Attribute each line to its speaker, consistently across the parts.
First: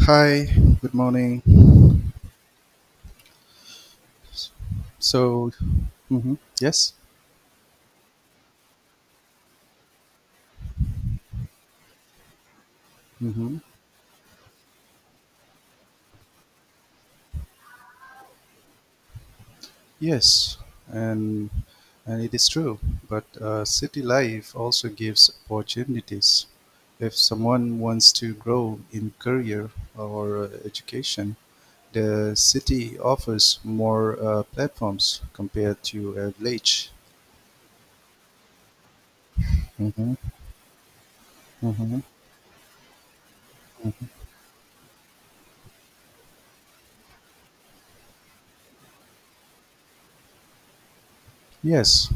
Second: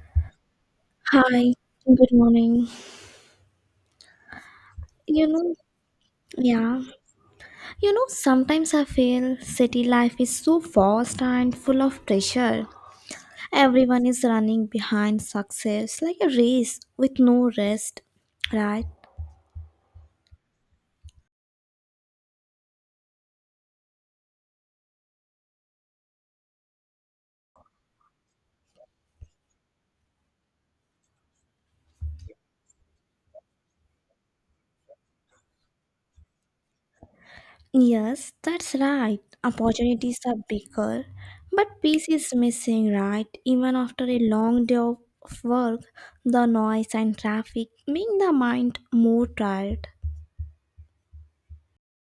Speaker 1: Hi, good morning.
Speaker 2: Hi, good morning. You
Speaker 1: So,
Speaker 2: know,
Speaker 1: mhm,
Speaker 2: yeah,
Speaker 1: yes.
Speaker 2: you know, sometimes I feel city life is so fast and full of pressure.
Speaker 1: Hmm,
Speaker 2: Everyone is running behind success like a race with no rest, right?
Speaker 1: yes. And and it is true. But city life also gives opportunities. If someone wants to grow in career or education, the city offers more platforms compared to a village.
Speaker 2: Yes, that's right.
Speaker 1: Hmm.
Speaker 2: Opportunities are bigger, but
Speaker 1: Hmm.
Speaker 2: peace is missing, right? Even after a long day of work, the noise and traffic make the mind more tired.
Speaker 1: Yes,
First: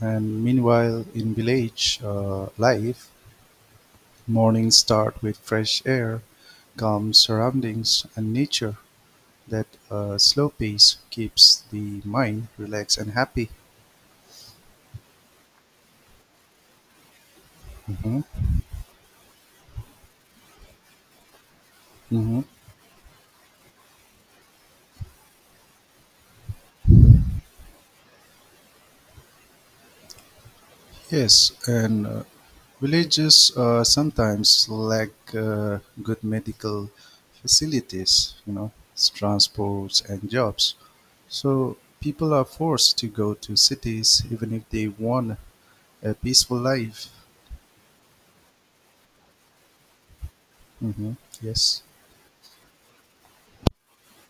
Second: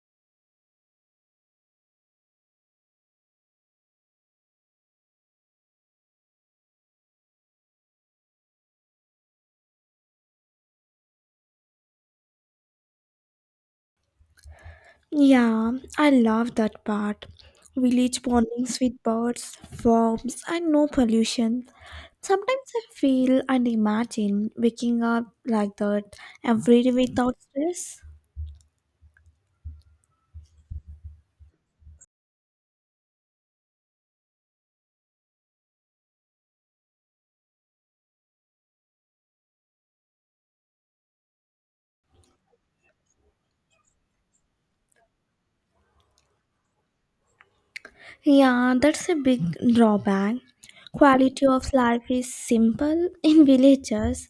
Speaker 1: and meanwhile in village life, mornings start with fresh air, calm surroundings, and nature. That slow pace keeps the mind relaxed and happy.
Speaker 2: Yeah, I love that part. Village
Speaker 1: Hmm.
Speaker 2: bondings with birds, worms, and no pollution.
Speaker 1: Hmm.
Speaker 2: Sometimes I feel and imagine waking up like that every day without stress.
Speaker 1: Yes, and villages sometimes lack good medical facilities, transports and jobs. So people are forced to go to cities even if they want a peaceful life.
Speaker 2: Yeah, that's a big drawback.
Speaker 1: Hmm.
Speaker 2: Quality of
Speaker 1: Yes.
Speaker 2: life is simple in villages,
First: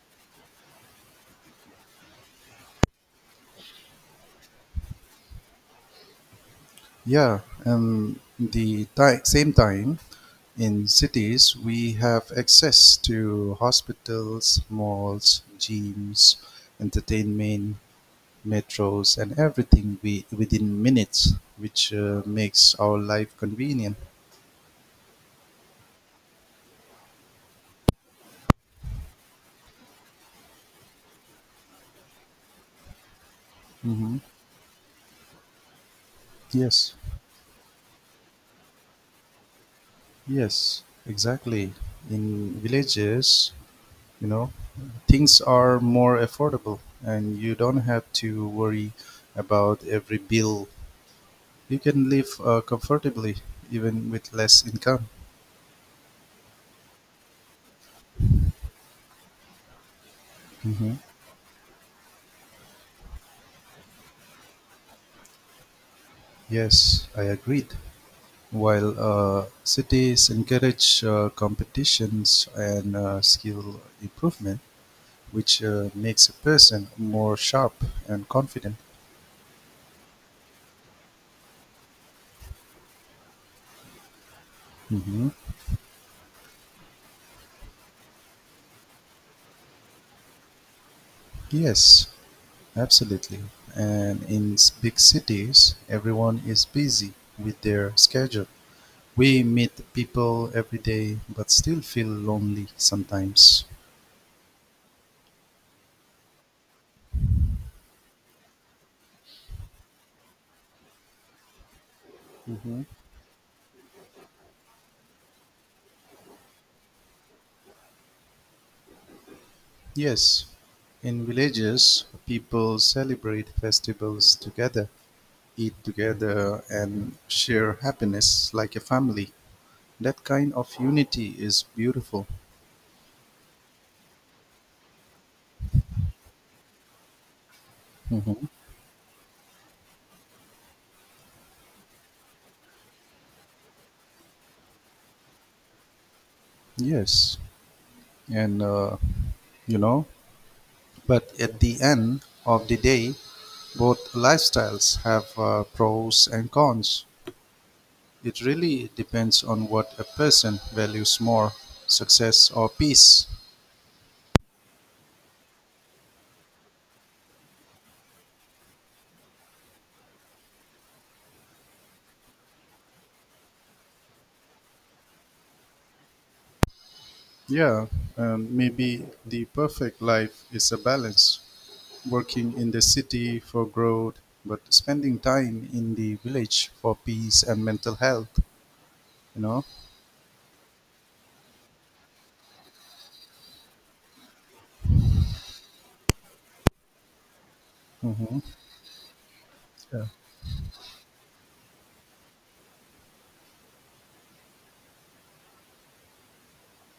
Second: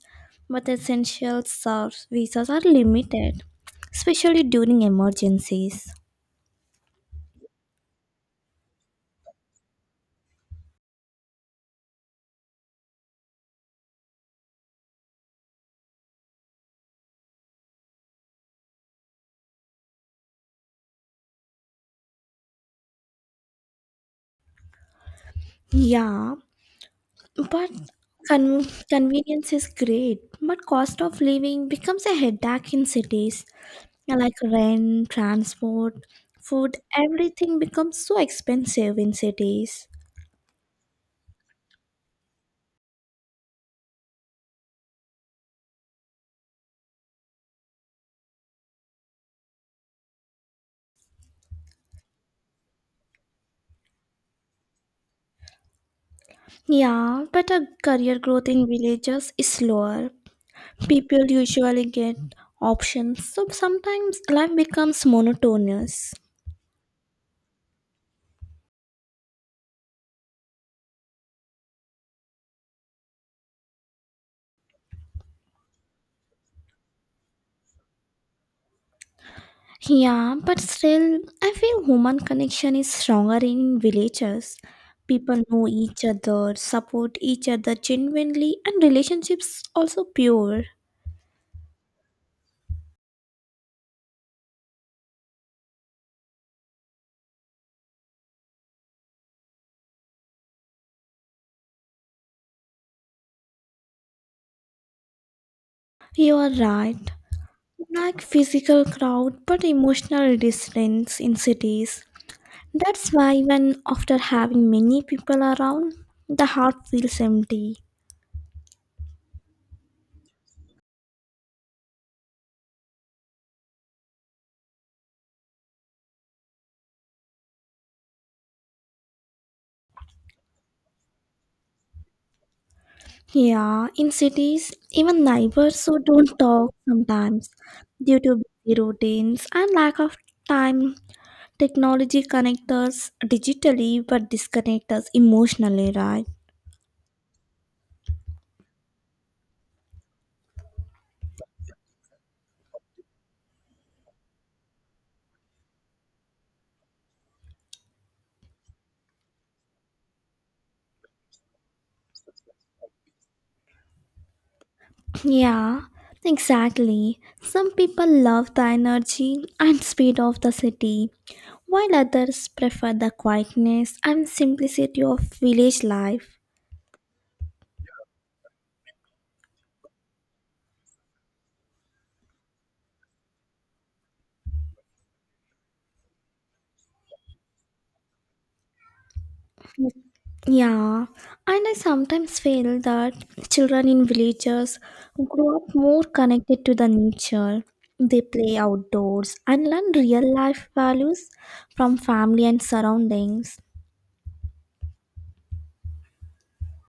Speaker 2: but essential services are limited, especially during emergencies.
Speaker 1: Yeah, and the same time, in cities, we have access to hospitals, malls, gyms, entertainment, metros, and everything we, within minutes, which makes our life convenient.
Speaker 2: Yeah, but convenience is great, but cost of living becomes a headache in cities.
Speaker 1: Hmm.
Speaker 2: Like rent, transport, food,
Speaker 1: Yes,
Speaker 2: everything becomes so expensive in cities.
Speaker 1: yes, exactly. In villages, you know, things are more affordable, and you don't have to worry about every bill. You can live comfortably even with less income.
Speaker 2: Yeah, but a career growth in villages is slower.
Speaker 1: Mhm.
Speaker 2: People usually get options, so sometimes life becomes monotonous.
Speaker 1: Yes, I agreed. While cities encourage competitions and skill improvement, which makes a person more sharp and confident.
Speaker 2: Yeah, but still, I feel human connection is stronger in villages.
Speaker 1: Mhm.
Speaker 2: People know each other, support each other genuinely, and relationships also pure.
Speaker 1: Yes, absolutely. And in big cities, everyone is busy with their schedule. We meet people every day, but still feel lonely sometimes.
Speaker 2: You are right. Like physical crowd, but emotional distance in cities. That's why when after having many people around, the heart feels empty.
Speaker 1: Yes, in villages, people celebrate festivals together, eat together, and share happiness like a family. That kind of unity is beautiful.
Speaker 2: Yeah, in cities, even neighbors who don't talk sometimes due to
Speaker 1: Hmm.
Speaker 2: busy routines and lack of time. Technology connects us digitally but disconnects us emotionally, right?
Speaker 1: Yes, and you know, but at the end of the day, both lifestyles have pros and cons. It really depends on what a person values more, success or peace.
Speaker 2: Yeah, exactly. Some people love the energy and speed of the city, while others prefer the quietness and simplicity of village life.
Speaker 1: Yeah, and maybe the perfect life is a balance, working in the city for growth, but spending time in the village for peace and mental health, you know?
Speaker 2: Yeah, and I sometimes feel that children in villages grow up more connected to the nature. They
Speaker 1: Hmm.
Speaker 2: play outdoors and learn
Speaker 1: Yeah.
Speaker 2: real life values from family and surroundings.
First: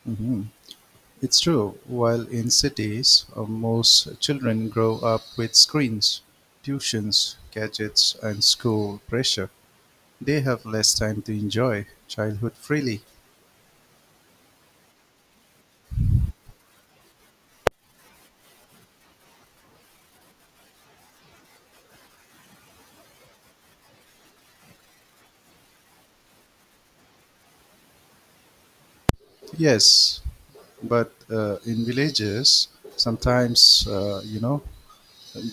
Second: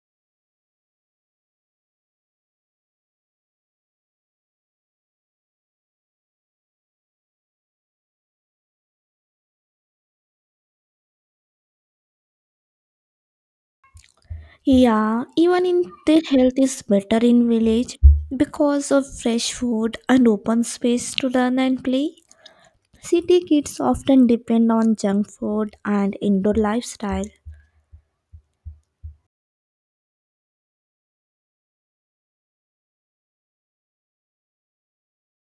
Speaker 1: Hmm. It's true. While in cities, most children grow up with screens, tuitions, gadgets, and school pressure. They have less time to enjoy childhood freely.
Speaker 2: Yeah, even in their health is better in village because of fresh food and open space to learn and play. City kids often depend on junk food and indoor lifestyle.
Speaker 1: Yes, but in villages, sometimes,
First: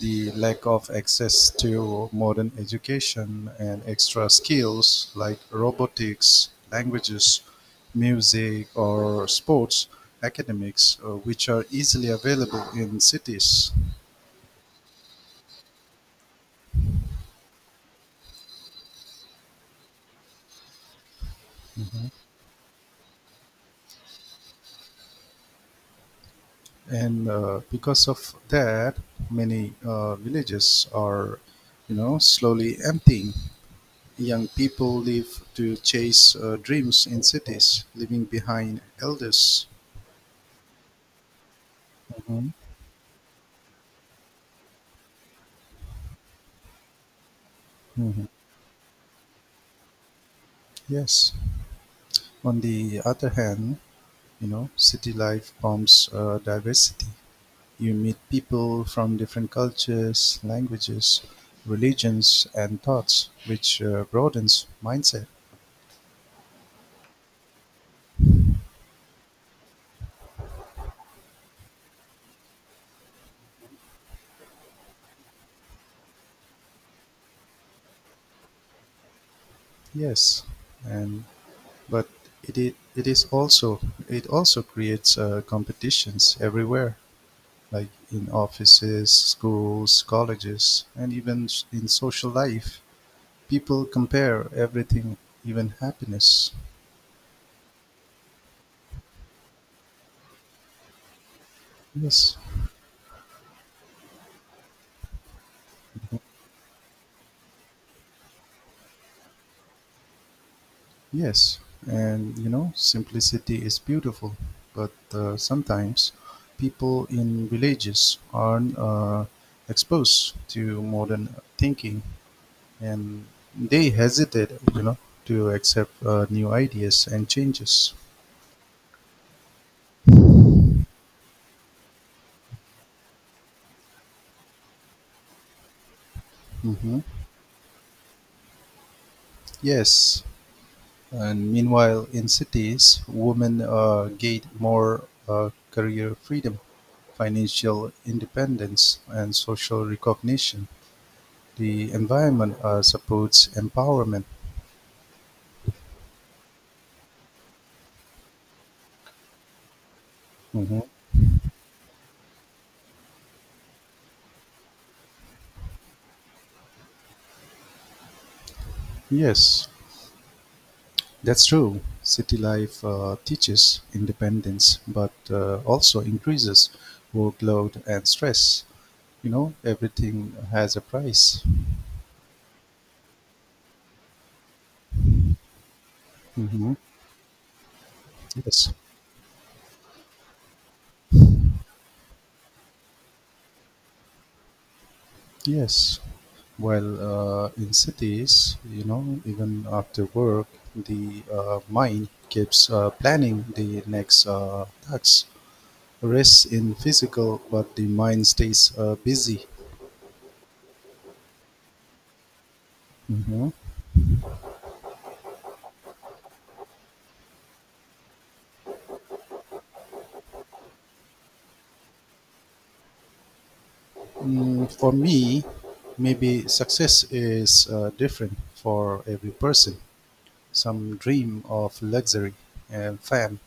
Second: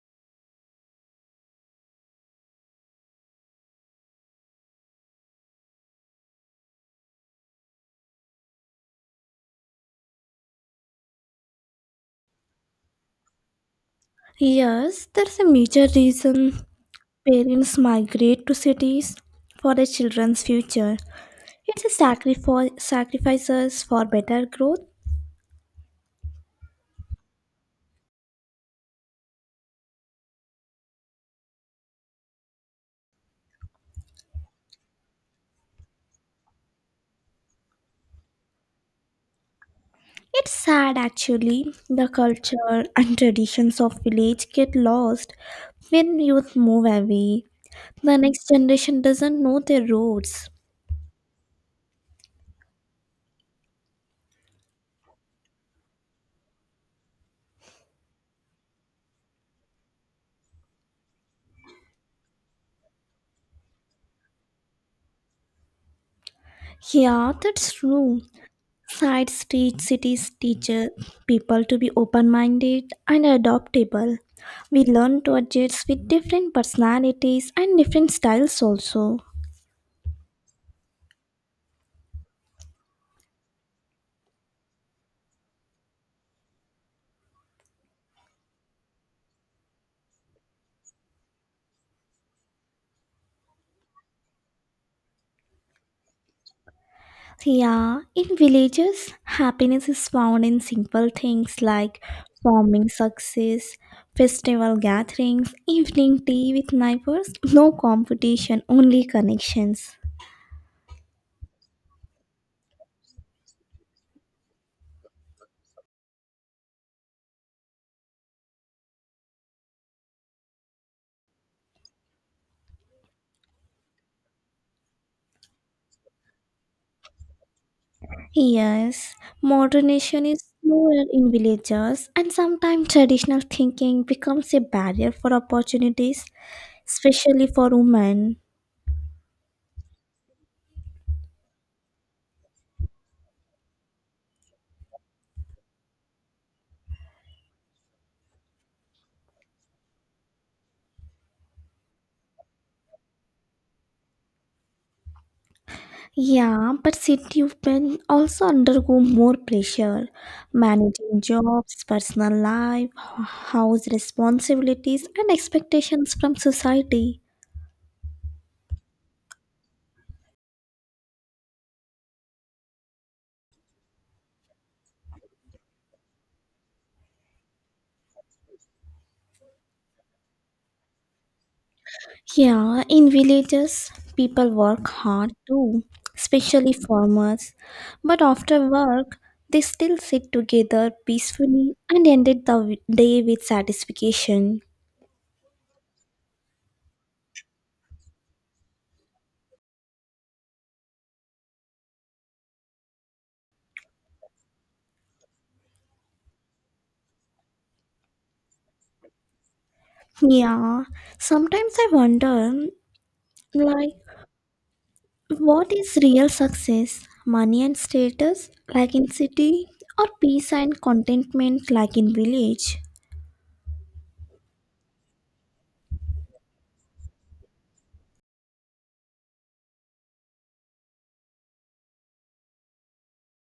Speaker 1: the lack of access to modern education and extra skills like robotics, languages, music, or sports, academics, which are easily available in cities.
Speaker 2: Yes, that's a major reason parents migrate to cities for their children's future. It's a sacrifice sacrifices for better growth.
Speaker 1: And because of that, many villages are, slowly emptying. Young people live to chase dreams in cities, leaving behind elders.
Speaker 2: It's sad actually. The
Speaker 1: Mhm.
Speaker 2: culture and traditions of village get lost when youth move away. The
Speaker 1: Mhm.
Speaker 2: next generation doesn't know their roads.
Speaker 1: Yes. On the other hand, city life prompts diversity. You meet people from different cultures, languages, religions, and thoughts, which broadens mindset.
Speaker 2: Yeah, that's true. Side street cities teach people to be open minded and adaptable. We learn to adjust with different personalities and different styles also.
Speaker 1: Yes, and but it, it it is also it also creates competitions everywhere, like in offices, schools, colleges, and even in social life. People compare everything, even happiness.
Speaker 2: Yeah, in villages, happiness is found in simple things like
Speaker 1: Yes.
Speaker 2: farming success, festival gatherings, evening tea with neighbors, no competition, only connections.
Speaker 1: Yes, and simplicity is beautiful, but sometimes people in villages are exposed to modern thinking and they hesitate, to accept new ideas and changes.
Speaker 2: Yes, modernization is slower in villages, and sometimes traditional thinking becomes a barrier for opportunities,
Speaker 1: Hmm.
Speaker 2: especially for women.
Speaker 1: Yes, and meanwhile, in cities, women gain more career freedom, financial independence, and social recognition. The environment supports empowerment.
Speaker 2: Yeah, but city women also undergo more pressure,
Speaker 1: Mhm.
Speaker 2: managing jobs, personal life, h- house responsibilities, and expectations from society.
Speaker 1: Yes, that's true. City life teaches independence, but also increases workload and stress. Everything has a price.
Speaker 2: Yeah, in villages, people work hard too, especially
Speaker 1: Hmm.
Speaker 2: farmers. But after
Speaker 1: Yes,
Speaker 2: work, they still sit together peacefully and ended the day with satisfaction.
Speaker 1: yes. Well, in cities, even after work, the mind keeps planning the next tasks. Rest in physical, but the mind stays busy.
Speaker 2: Yeah, sometimes I wonder,
Speaker 1: Hmm.
Speaker 2: like, what is real success? Money and status, like in city, or peace and contentment, like in village?
Speaker 1: For me, maybe success is different for every person. Some dream of luxury and fame,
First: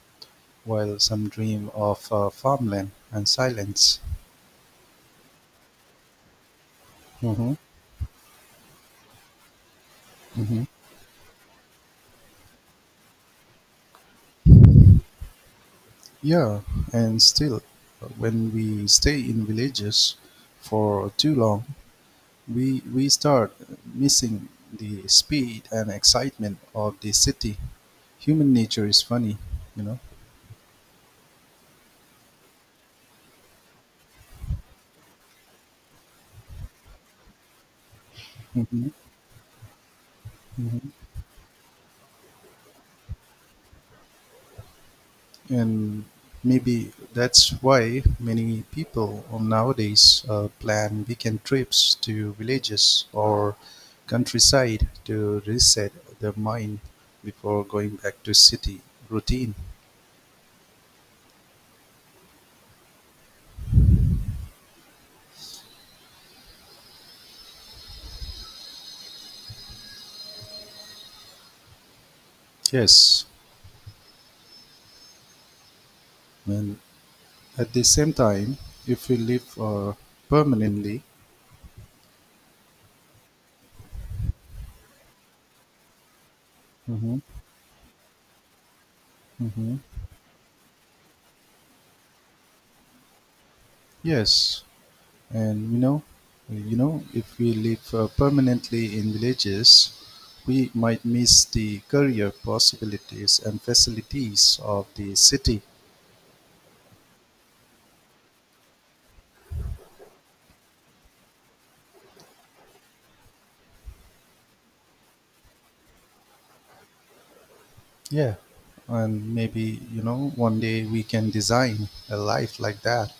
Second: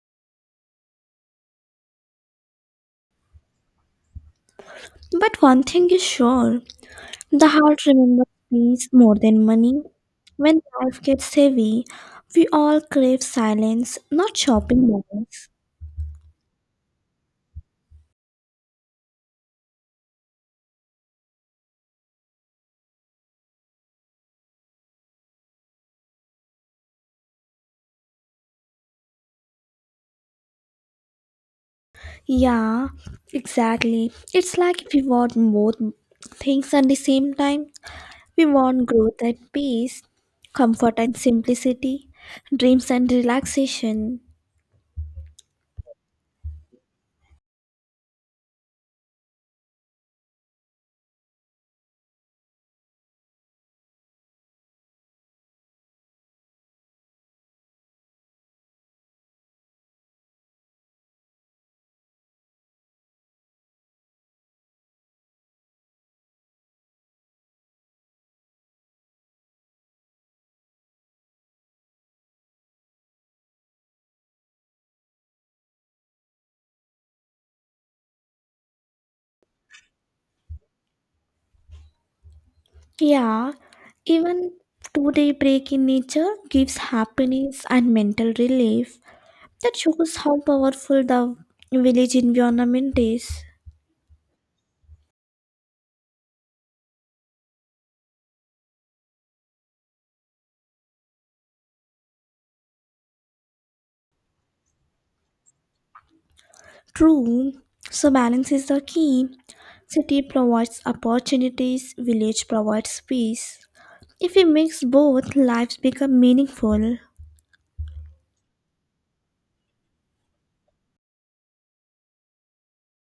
Speaker 1: while some dream of farmland and silence.
Speaker 2: But one thing is sure. The
Speaker 1: Hmm.
Speaker 2: heart remembers peace more than money. When
Speaker 1: Hmm.
Speaker 2: life gets heavy, we all crave silence, not shopping malls.
Speaker 1: Yeah, and still, when we stay in villages for too long, we start missing the speed and excitement of the city. Human nature is funny, you know.
Speaker 2: Yeah, exactly. It's like if we want both things at the same time. We want
Speaker 1: Hmm.
Speaker 2: growth and peace, comfort
Speaker 1: Hmm.
Speaker 2: and simplicity, dreams and relaxation.
Speaker 1: And maybe that's why many people nowadays plan weekend trips to villages or countryside to reset their mind before going back to city routine. Yes, and at the same time, if we live permanently.
Speaker 2: Yeah, even 2-day break in nature gives
Speaker 1: Mhm,
Speaker 2: happiness and mental relief. That
Speaker 1: mhm.
Speaker 2: shows how powerful the village environment is.
Speaker 1: Yes, and if we live permanently in villages, we might miss the career possibilities and facilities of the city.
Speaker 2: True, so balance is the key. City provides opportunities, village provides peace. If we mix both, lives become meaningful.
Speaker 1: Yeah, and maybe one day we can design a life like that,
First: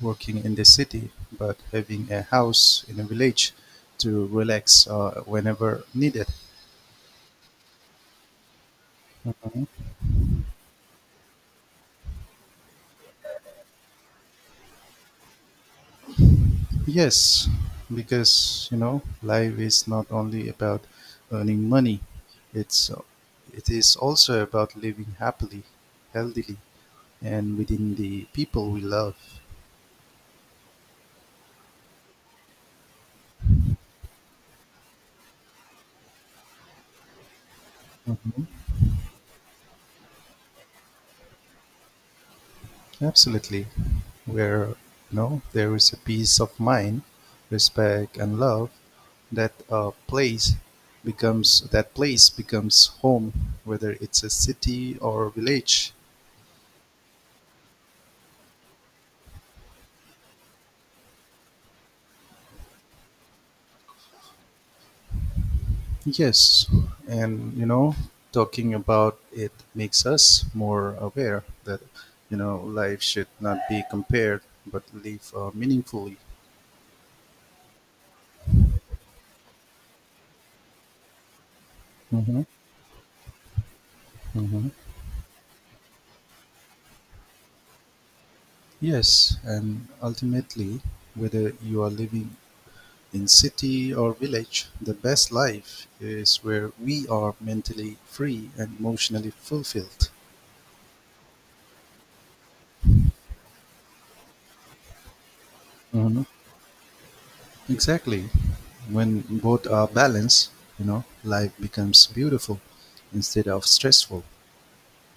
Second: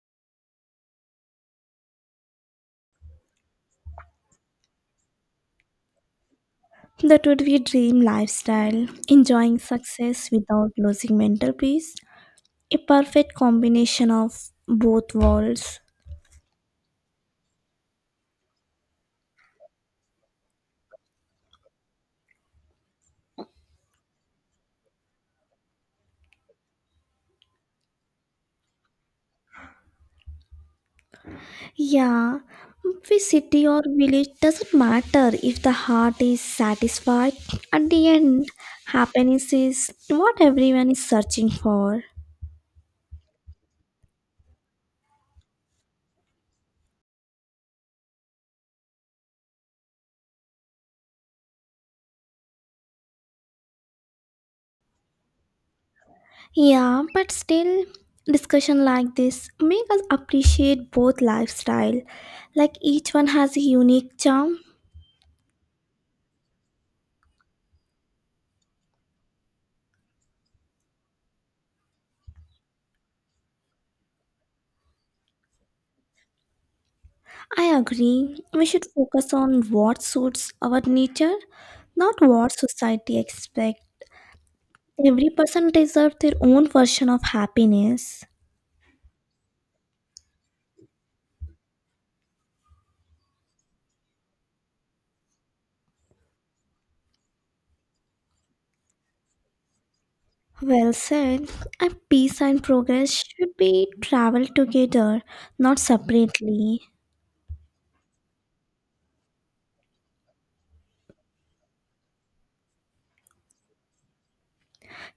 Speaker 1: working in the city but having a house in a village to relax whenever needed.
Speaker 2: That would be dream lifestyle, enjoying success without losing mental peace. A perfect combination of both worlds.
Speaker 1: Yes, because life is not only about earning money. It's it is also about living happily, healthily, and within the people we love.
Speaker 2: Yeah, which city or village doesn't matter if the heart is satisfied. At the
Speaker 1: Mhm.
Speaker 2: end, happiness is what everyone is searching for.
Speaker 1: Absolutely, where there is a peace of mind, respect, and love, that uh, place that place becomes home, whether it's a city or a village.
Speaker 2: Yeah, but still, discussion like this make us appreciate both lifestyle. Like each one has a unique charm.
Speaker 1: Yes, and talking about it makes us more aware that life should not be compared but live meaningfully.
Speaker 2: I agree. We should focus on what suits our nature, not
Speaker 1: Hmm.
Speaker 2: what society expects.
Speaker 1: Hmm.
Speaker 2: Every person deserves their own version of happiness.
Speaker 1: Yes, and ultimately, whether you are living in city or village, the best life is where we are mentally free and emotionally fulfilled.
Speaker 2: Well said. And peace and progress should be traveled together, not separately.
Speaker 1: Exactly. When both are balanced, life becomes beautiful instead of stressful.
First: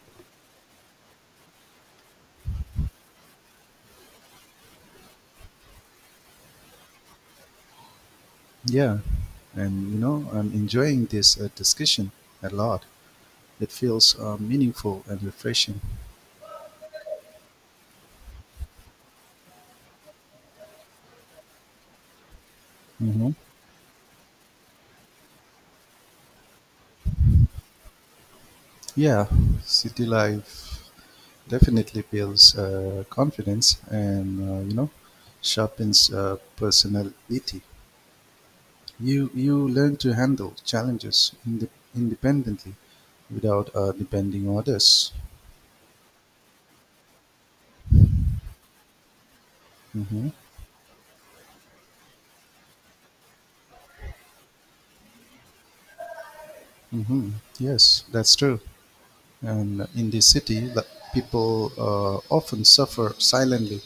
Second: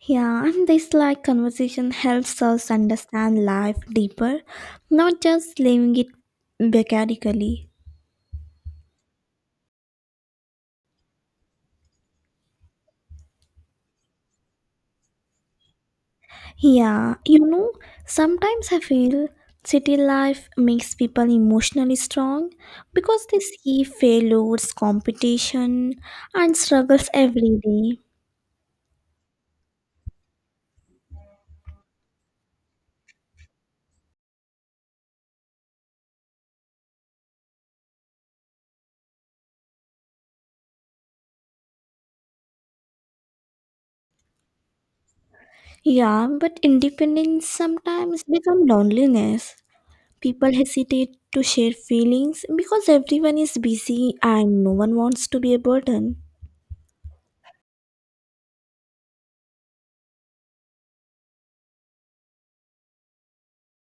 Speaker 2: Yeah, and this like conversation helps us understand life deeper, not just living it mechanically.
Speaker 1: Yeah. And I'm enjoying this discussion a lot. It feels meaningful and refreshing.
Speaker 2: Yeah, you know, sometimes I feel city life makes people emotionally strong because
Speaker 1: Hmm.
Speaker 2: they see failures, competition, and struggles every day.
Speaker 1: Yeah. City life definitely builds confidence and, sharpens personality. You learn to handle challenges independently without depending on others.
Speaker 2: Yeah, but independence sometimes becomes loneliness.
Speaker 1: Mm-hmm.
Speaker 2: People hesitate to share feelings because everyone is busy and no one wants to be a burden.
Speaker 1: Mm-hmm. Yes, that's true. And in the city, the people often suffer silently.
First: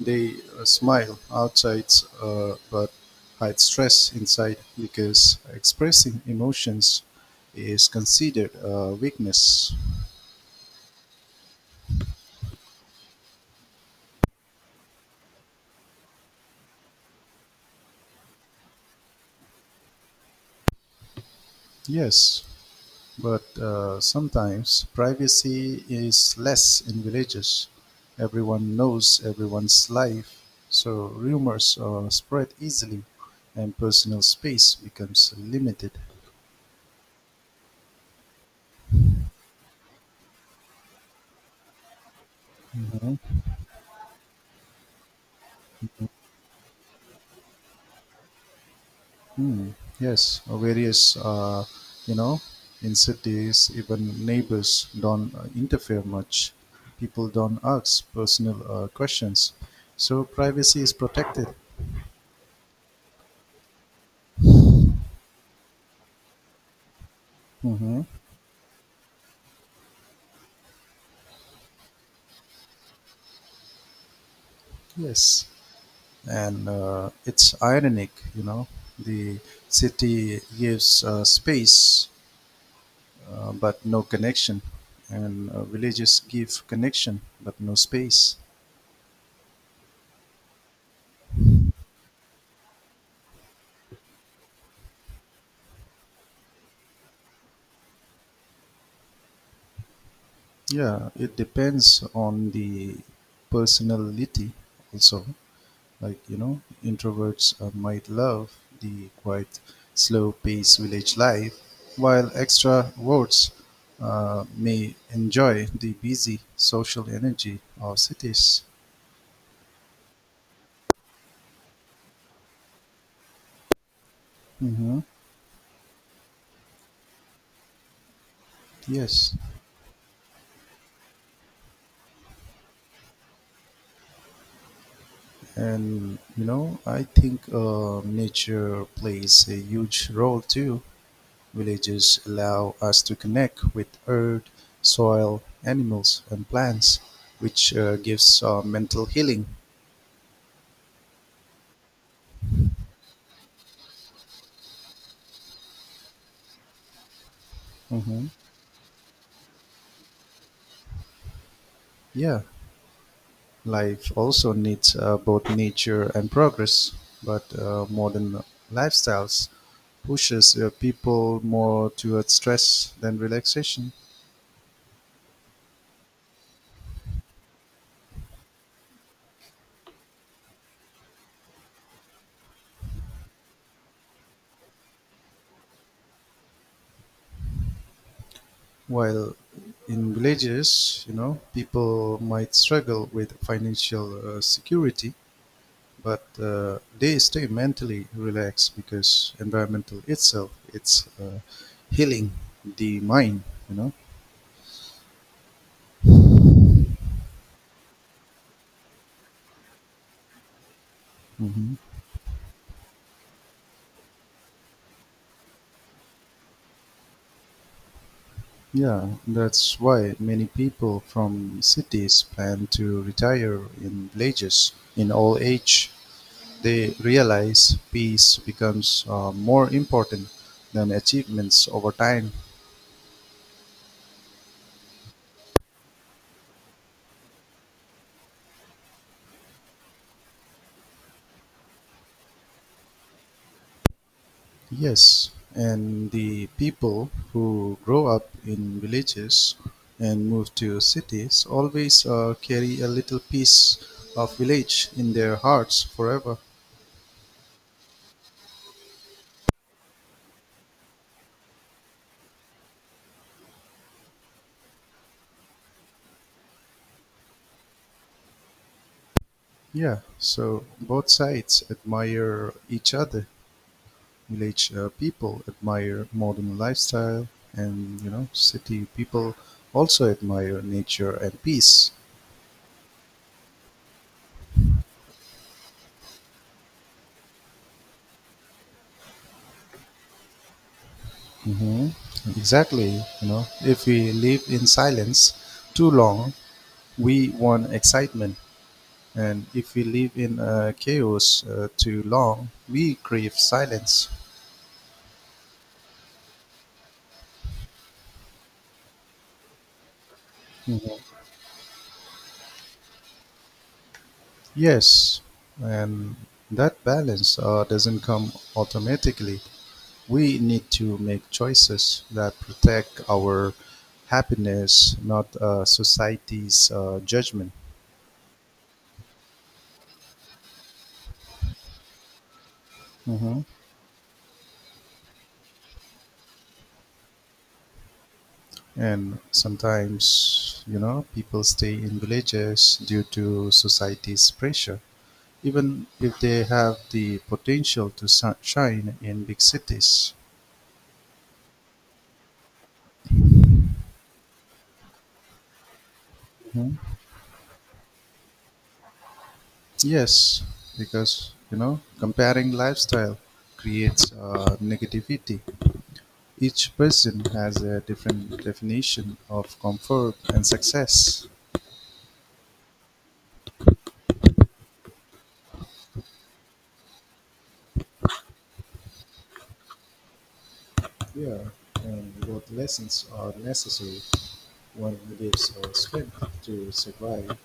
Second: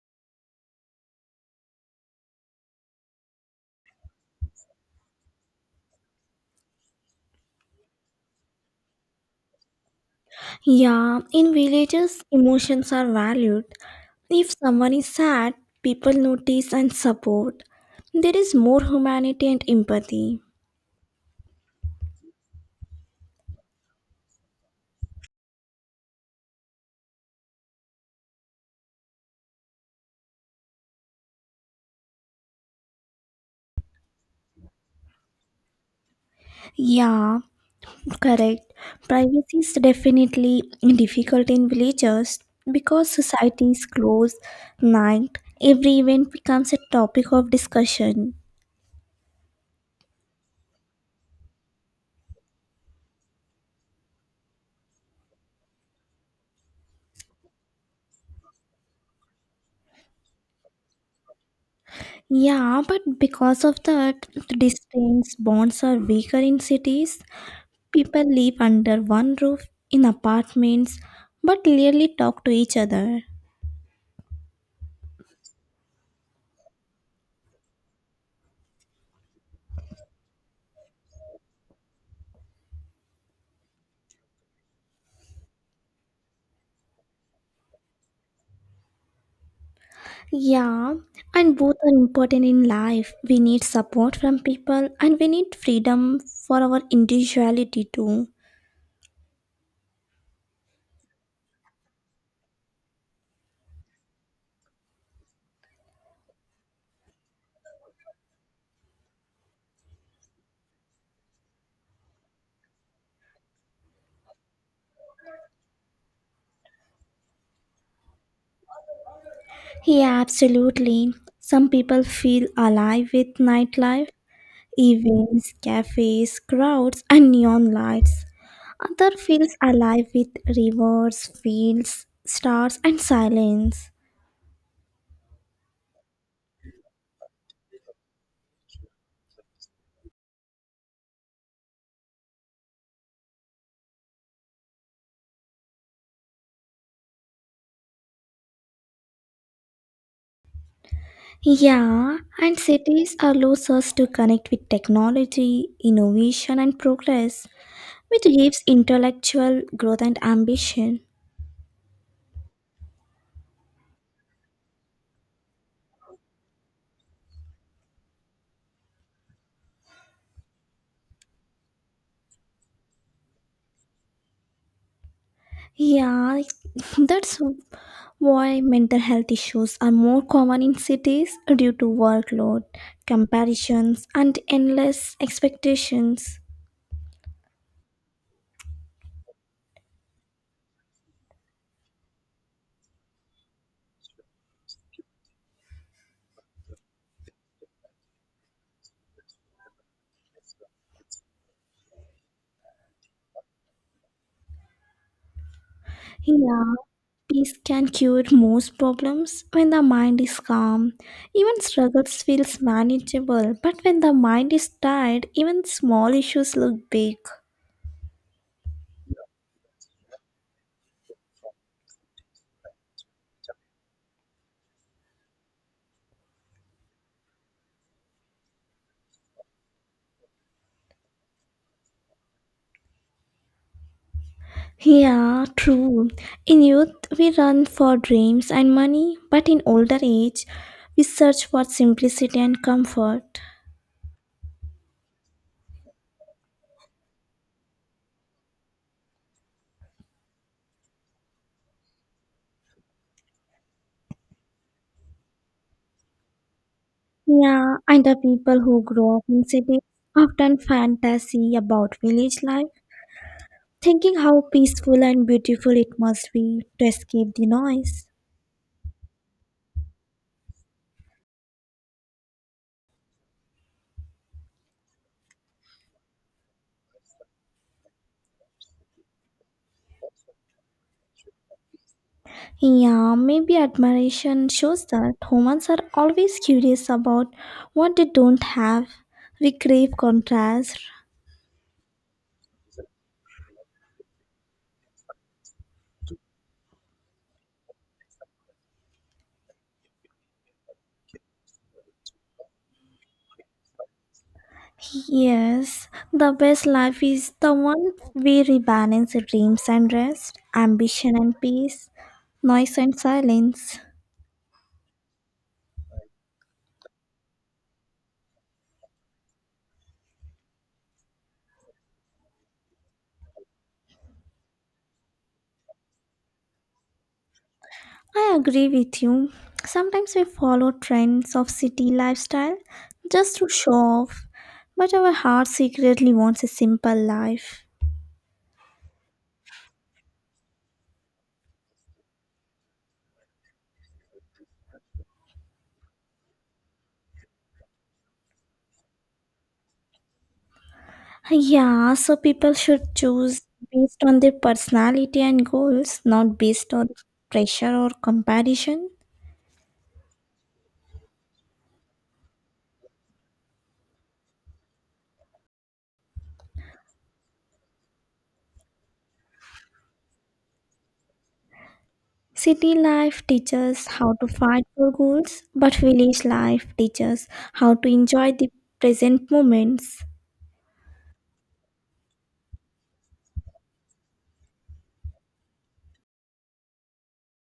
Speaker 1: They smile outside but hide stress inside because expressing emotions is considered weakness.
Speaker 2: Yeah, in villages, emotions are valued. If someone is sad, people notice and support. There is more humanity and empathy.
Speaker 1: Yes, but sometimes privacy is less in villages. Everyone knows everyone's life, so rumors are spread easily and personal space becomes limited.
Speaker 2: Yeah, correct. Privacy is definitely difficult in villages because
Speaker 1: Mhm.
Speaker 2: society is closed, night, every event becomes a topic of discussion.
Speaker 1: Hmm. Yes, or various, you know, in cities, even neighbors don't interfere much. People don't ask personal questions. So privacy is protected.
Speaker 2: Yeah, but because of that, the distance bonds are weaker in cities.
Speaker 1: Hmm.
Speaker 2: People live under one roof in apartments but rarely talk to each other.
Speaker 1: Yes. And it's ironic, you know. The city gives space but no connection, and villages give connection but no space.
Speaker 2: Yeah, and both are important in life. We need support from people and we need freedom for our individuality too.
Speaker 1: Yeah, it depends on the personality also. Like, introverts might love the quite slow pace village life, while extroverts may enjoy the busy social energy of cities.
Speaker 2: Yeah, absolutely. Some people feel alive with nightlife,
Speaker 1: Mhm.
Speaker 2: events, cafes, crowds, and neon lights. Other
Speaker 1: Yes,
Speaker 2: feels alive with rivers, fields, stars, and silence.
Speaker 1: and I think nature plays a huge role too. Villages allow us to connect with earth, soil, animals, and plants, which gives mental healing.
Speaker 2: Yeah, and cities allows us to connect with technology, innovation, and progress, which
Speaker 1: Hmm.
Speaker 2: gives intellectual growth and ambition.
Speaker 1: Yeah, life also needs both nature and progress, but modern lifestyles pushes people more towards stress than relaxation.
Speaker 2: Yeah, that's why mental health issues are more common in cities due to workload, comparisons, and endless expectations.
Speaker 1: While in villages, people might struggle with financial security, but they stay mentally relaxed because environmental itself it's healing the mind. You know.
Speaker 2: Yeah, peace can cure most problems when the mind is calm. Even
Speaker 1: Hmm.
Speaker 2: struggles feels manageable, but when the mind is tired, even small issues look big.
Speaker 1: Yeah, that's why many people from cities plan to retire in villages in old age. They realize peace becomes more important than achievements over time.
Speaker 2: Yeah, true. In youth, we run for dreams and money, but in older age, we search for simplicity and comfort.
Speaker 1: Yes, and the people who grow up in villages and move to cities always carry a little piece of village in their hearts forever.
Speaker 2: Yeah, and the people who grow up in cities often fantasy about village life thinking how peaceful and beautiful it must be to escape the noise.
Speaker 1: Yeah, so both sides admire each other. Village people admire modern lifestyle, and city people also admire nature and peace.
Speaker 2: Yeah, maybe admiration shows that humans are always curious about what they don't have. We crave contrast.
Speaker 1: Hmm. Exactly. If we live in silence too long, we want excitement, and if we live in chaos too long, we crave silence.
Speaker 2: Yes, the best life is the one where we balance dreams and rest,
Speaker 1: Mhm.
Speaker 2: ambition and peace, noise and silence.
Speaker 1: Yes, and that balance doesn't come automatically. We need to make choices that protect our happiness, not society's judgment.
Speaker 2: I agree with you. Sometimes we follow trends of city lifestyle just
Speaker 1: Mhm.
Speaker 2: to show off, but our heart secretly wants a simple life.
Speaker 1: And sometimes, people stay in villages due to society's pressure, even if they have the potential to shine in big cities.
Speaker 2: Yeah, so people should choose based on their personality and goals, not based
Speaker 1: Hmm?
Speaker 2: on pressure or comparison.
Speaker 1: Yes, because comparing lifestyle creates negativity. Each person has a different definition of comfort and success.
Speaker 2: City life teaches how to fight for goals, but village life teaches how to enjoy the present moments.
Speaker 1: Yeah, and both lessons are necessary. One gives strength to survive,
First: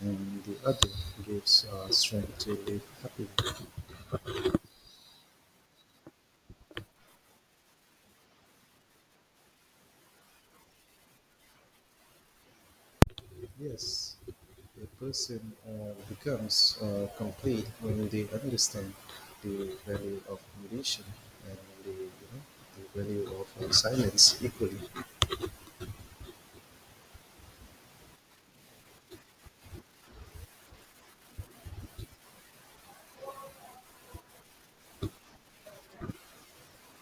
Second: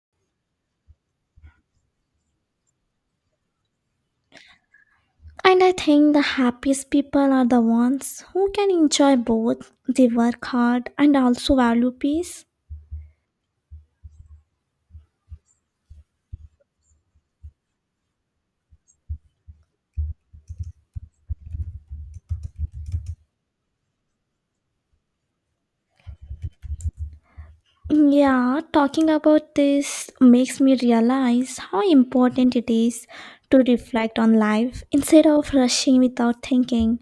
Speaker 1: and the other gives strength to live happily.
Speaker 2: And I think the happiest people are the ones who can enjoy both. They work hard and also value peace.
Speaker 1: Yes, a person becomes complete when they understand the value of meditation and the, you know, the value of silence equally.
Speaker 2: Yeah, talking about this makes me realize how important it is to reflect on life instead of rushing without thinking.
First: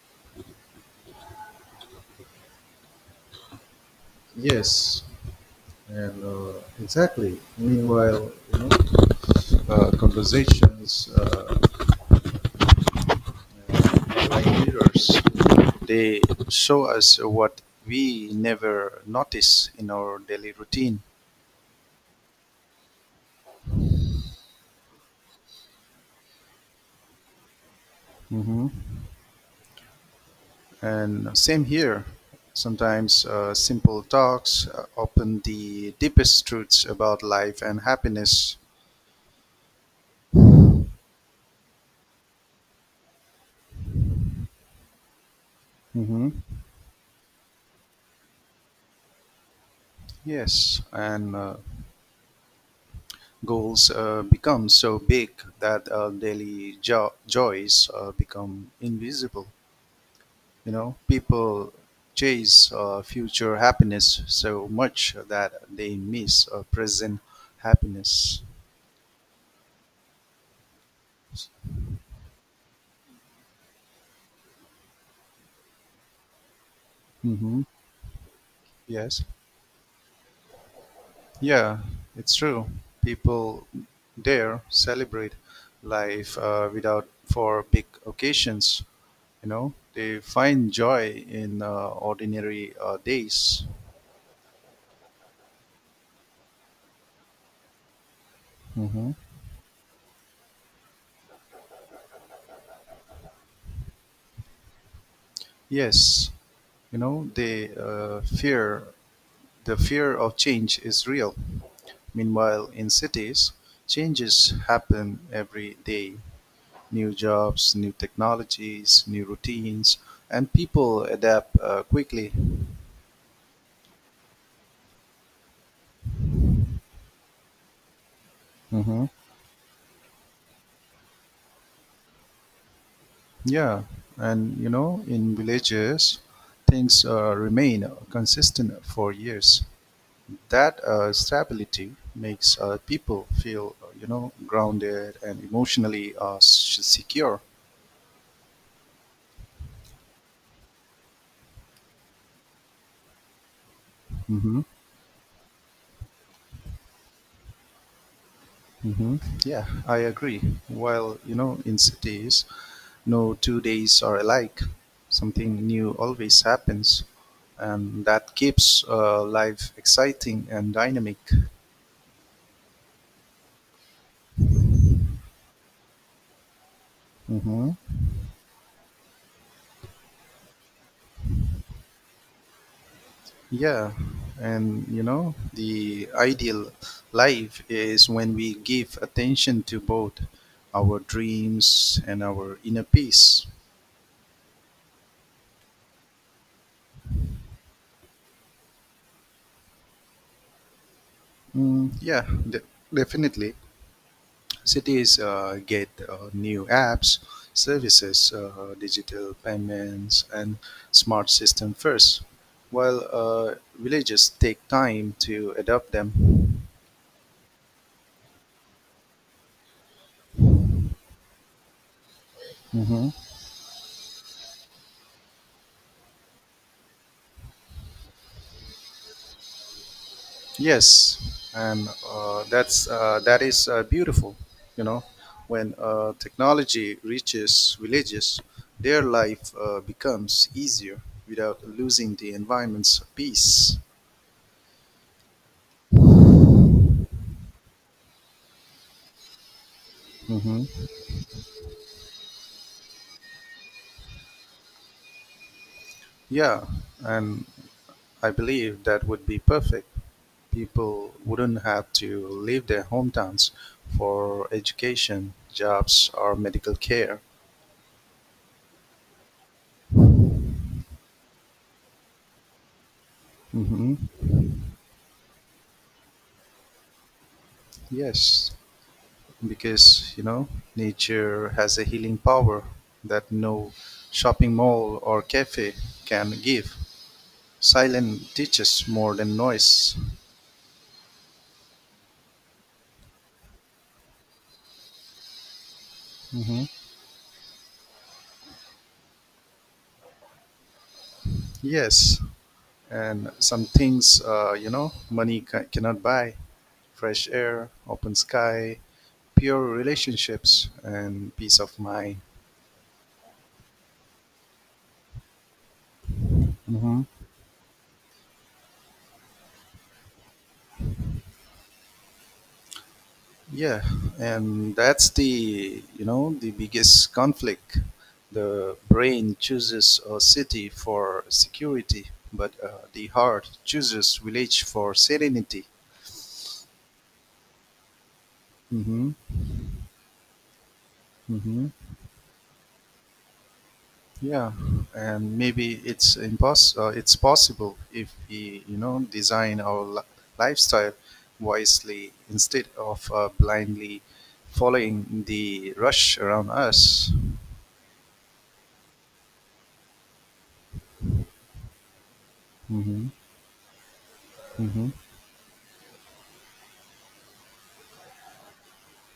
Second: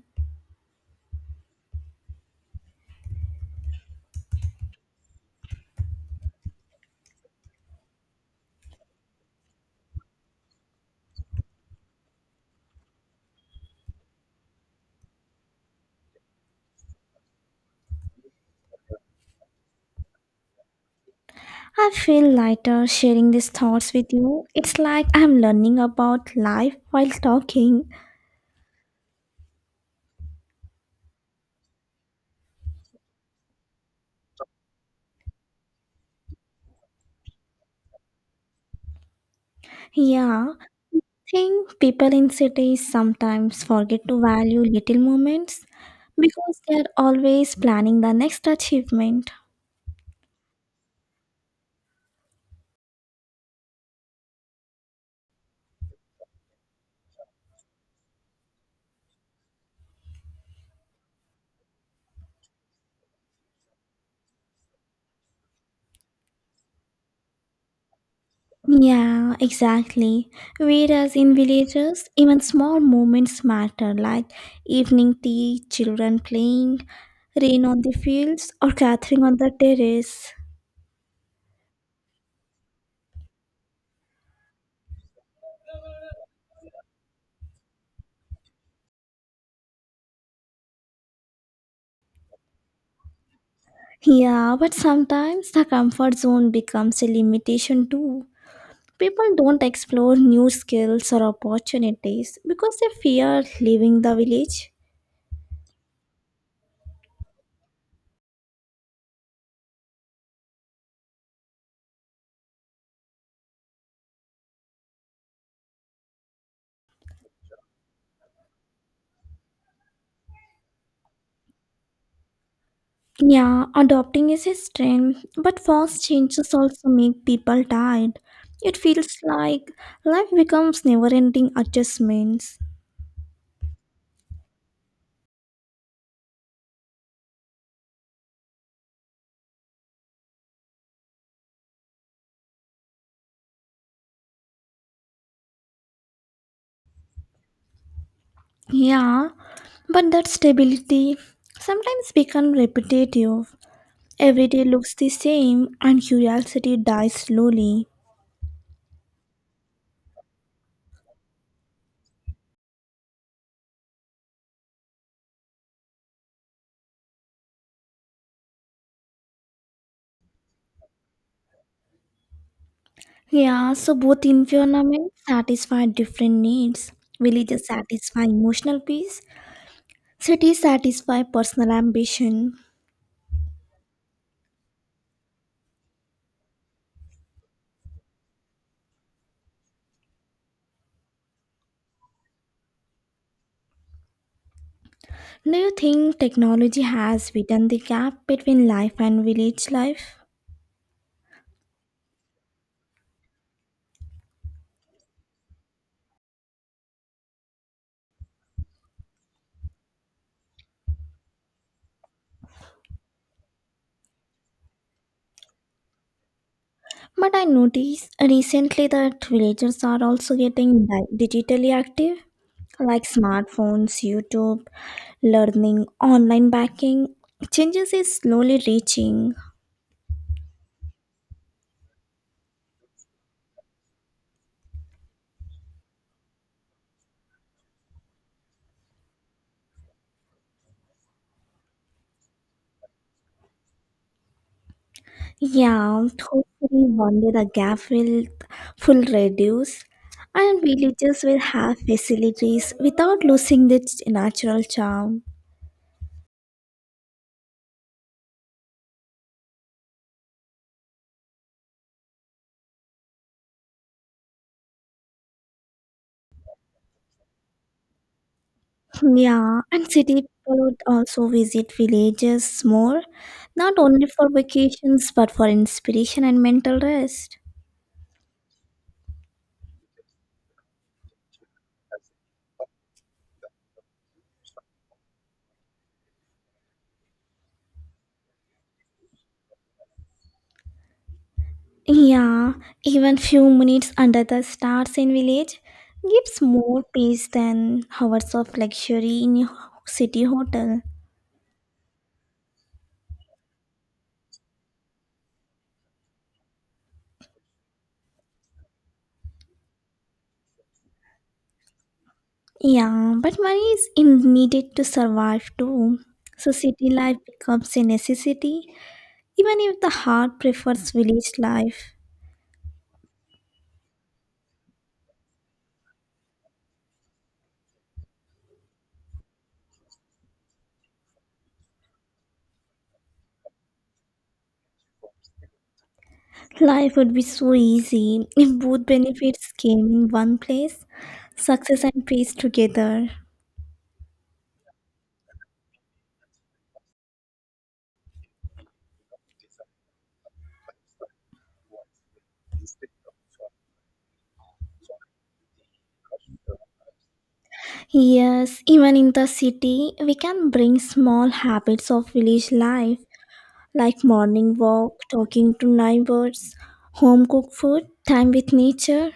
Speaker 1: Yes, and exactly. Meanwhile, conversations like mirrors, they show us what we never notice in our daily routine.
Speaker 2: I feel lighter sharing these thoughts with you. It's like I'm learning about life while talking.
Speaker 1: And same here. Sometimes simple talks open the deepest truths about life and happiness.
Speaker 2: Yeah, think people in cities sometimes forget to value little moments
Speaker 1: Hmm.
Speaker 2: because they are always planning the next achievement.
Speaker 1: Yes, and goals become so big that daily joys become invisible. People chase future happiness so much that they miss present happiness.
Speaker 2: Yeah, exactly. Whereas in villages, even small moments matter, like evening tea, children playing,
Speaker 1: Hmm.
Speaker 2: rain on the fields, or gathering
Speaker 1: Yes.
Speaker 2: on the terrace.
Speaker 1: Yeah, it's true. People dare celebrate life without for big occasions. They find joy in ordinary days.
Speaker 2: Yeah, but sometimes the comfort zone becomes a limitation too.
Speaker 1: Hmm.
Speaker 2: People don't explore new skills or opportunities because they fear leaving the village.
Speaker 1: Yes, they fear the fear of change is real. Meanwhile, in cities, changes happen every day. New jobs, new technologies, new routines, and people adapt quickly.
Speaker 2: Yeah, adopting is a strength, but fast changes also make people tired. It
Speaker 1: Mhm.
Speaker 2: feels like life becomes never ending adjustments.
Speaker 1: Yeah, and in villages, things remain consistent for years. That stability makes people feel, grounded and emotionally secure.
Speaker 2: Yeah, but that stability sometimes becomes repetitive. Every
Speaker 1: Hmm.
Speaker 2: day looks the same and curiosity dies slowly.
Speaker 1: Hmm. Yeah, I agree. While in cities, no two days are alike. Something new always happens, and that keeps life exciting and dynamic.
Speaker 2: Yeah, so both environments satisfy different needs. Villages
Speaker 1: Hmm.
Speaker 2: satisfy emotional peace, cities satisfy personal ambition.
Speaker 1: Yeah, and the ideal life is when we give attention to both our dreams and our inner peace.
Speaker 2: Do you think technology has widened the gap between life and village life?
Speaker 1: Mm, yeah, definitely. Cities get new apps, services, digital payments, and smart system first, while villages take time to adopt them.
Speaker 2: But I noticed recently that villagers are also getting digitally active, like
Speaker 1: Mhm.
Speaker 2: smartphones, YouTube, learning, online banking. Changes is slowly reaching.
Speaker 1: Yes, and that is beautiful. You know, when technology reaches villages, their life becomes easier without losing the environment's peace.
Speaker 2: Yeah, hopefully one day the gap will full reduce and
Speaker 1: Hmm.
Speaker 2: villages will have facilities without losing their natural charm.
Speaker 1: Yeah, and I believe that would be perfect. People wouldn't have to leave their hometowns for education, jobs, or medical care.
Speaker 2: Yeah, and city people would also visit villages more, not
Speaker 1: Hmm.
Speaker 2: only for vacations but for inspiration and mental rest.
Speaker 1: Yes, because nature has a healing power that no shopping mall or cafe can give. Silence teaches more than noise.
Speaker 2: Yeah, even few minutes under the stars in village gives
Speaker 1: Hmm,
Speaker 2: more peace than hours of luxury in a city hotel.
Speaker 1: yes, and some things money cannot buy: fresh air, open sky, pure relationships, and peace of mind.
Speaker 2: Yeah, but money is in needed to survive too. So city
Speaker 1: Mhm.
Speaker 2: life becomes a necessity, even if the heart prefers village life.
Speaker 1: Yeah, and that's the you know the biggest conflict. The brain chooses a city for security, but the heart chooses village for serenity.
Speaker 2: Life would be so easy if both
Speaker 1: Mm-hmm.
Speaker 2: benefits came in one place,
Speaker 1: Mm-hmm.
Speaker 2: success and peace together.
Speaker 1: Yeah, and maybe it's possible if we design our lifestyle wisely instead of blindly following the rush around us.
Speaker 2: Yes, even in the city, we can bring small habits of village life
Speaker 1: Mm-hmm.
Speaker 2: like morning
Speaker 1: Mm-hmm.
Speaker 2: walk, talking to neighbors, home cooked food, time with nature.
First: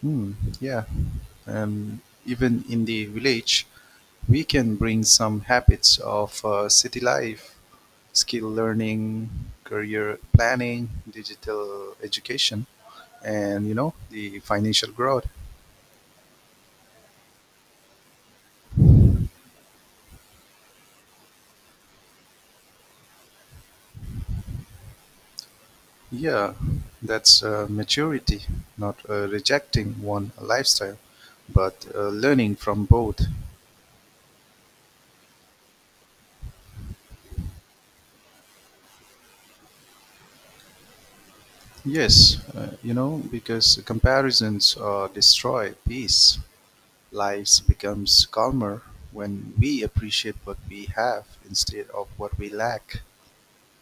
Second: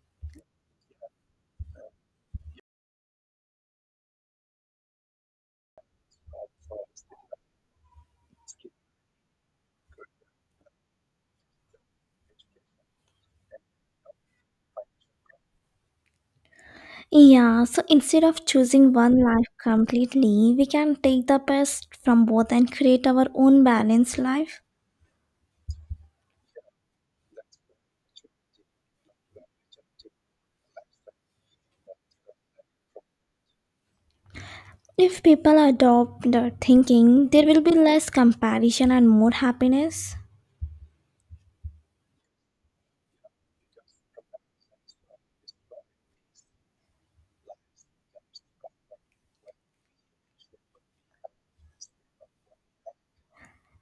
Speaker 1: Hmm, yeah. And even in the village, we can bring some habits of city life, skill learning, career planning, digital education, and the financial growth.
Speaker 2: Yeah, so instead of choosing one life completely, we can take the best from both and create our own balanced life.
Speaker 1: Yeah, that's maturity, not rejecting one lifestyle, but learning from both.
Speaker 2: If people adopt the thinking, there will be less comparison and more happiness.
Speaker 1: Yes, because comparisons destroy peace. Life becomes calmer when we appreciate what we have instead of what we lack.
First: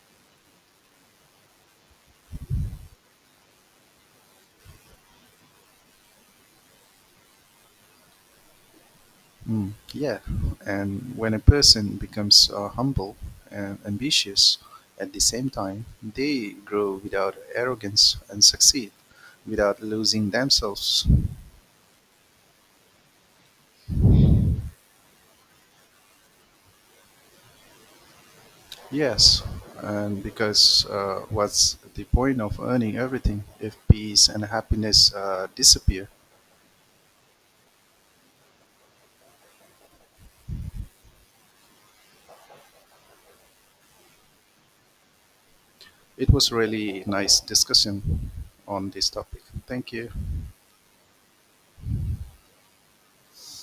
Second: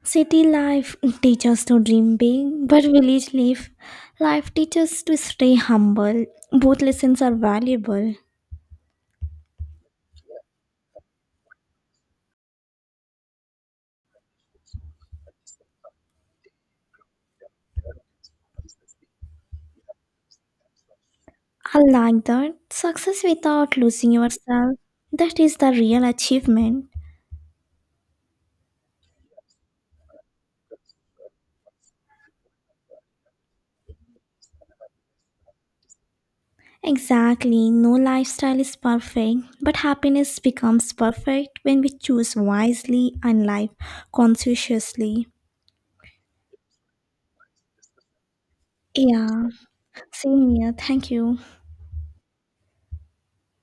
Speaker 2: City life teaches to dream big, but village life teaches to stay humble. Both lessons are valuable.
Speaker 1: Mm, yeah, and when a person becomes humble and ambitious at the same time, they grow without arrogance and succeed without losing themselves.
Speaker 2: I like that. Success without losing yourself. That is the real achievement.
Speaker 1: Yes, and because what's the point of earning everything if peace and happiness disappear?
Speaker 2: Exactly, no lifestyle is perfect, but happiness becomes perfect when we choose wisely and live conscientiously.
Speaker 1: It was really nice discussion on this topic.
Speaker 2: Yeah,
Speaker 1: Thank you.
Speaker 2: same here. Thank you.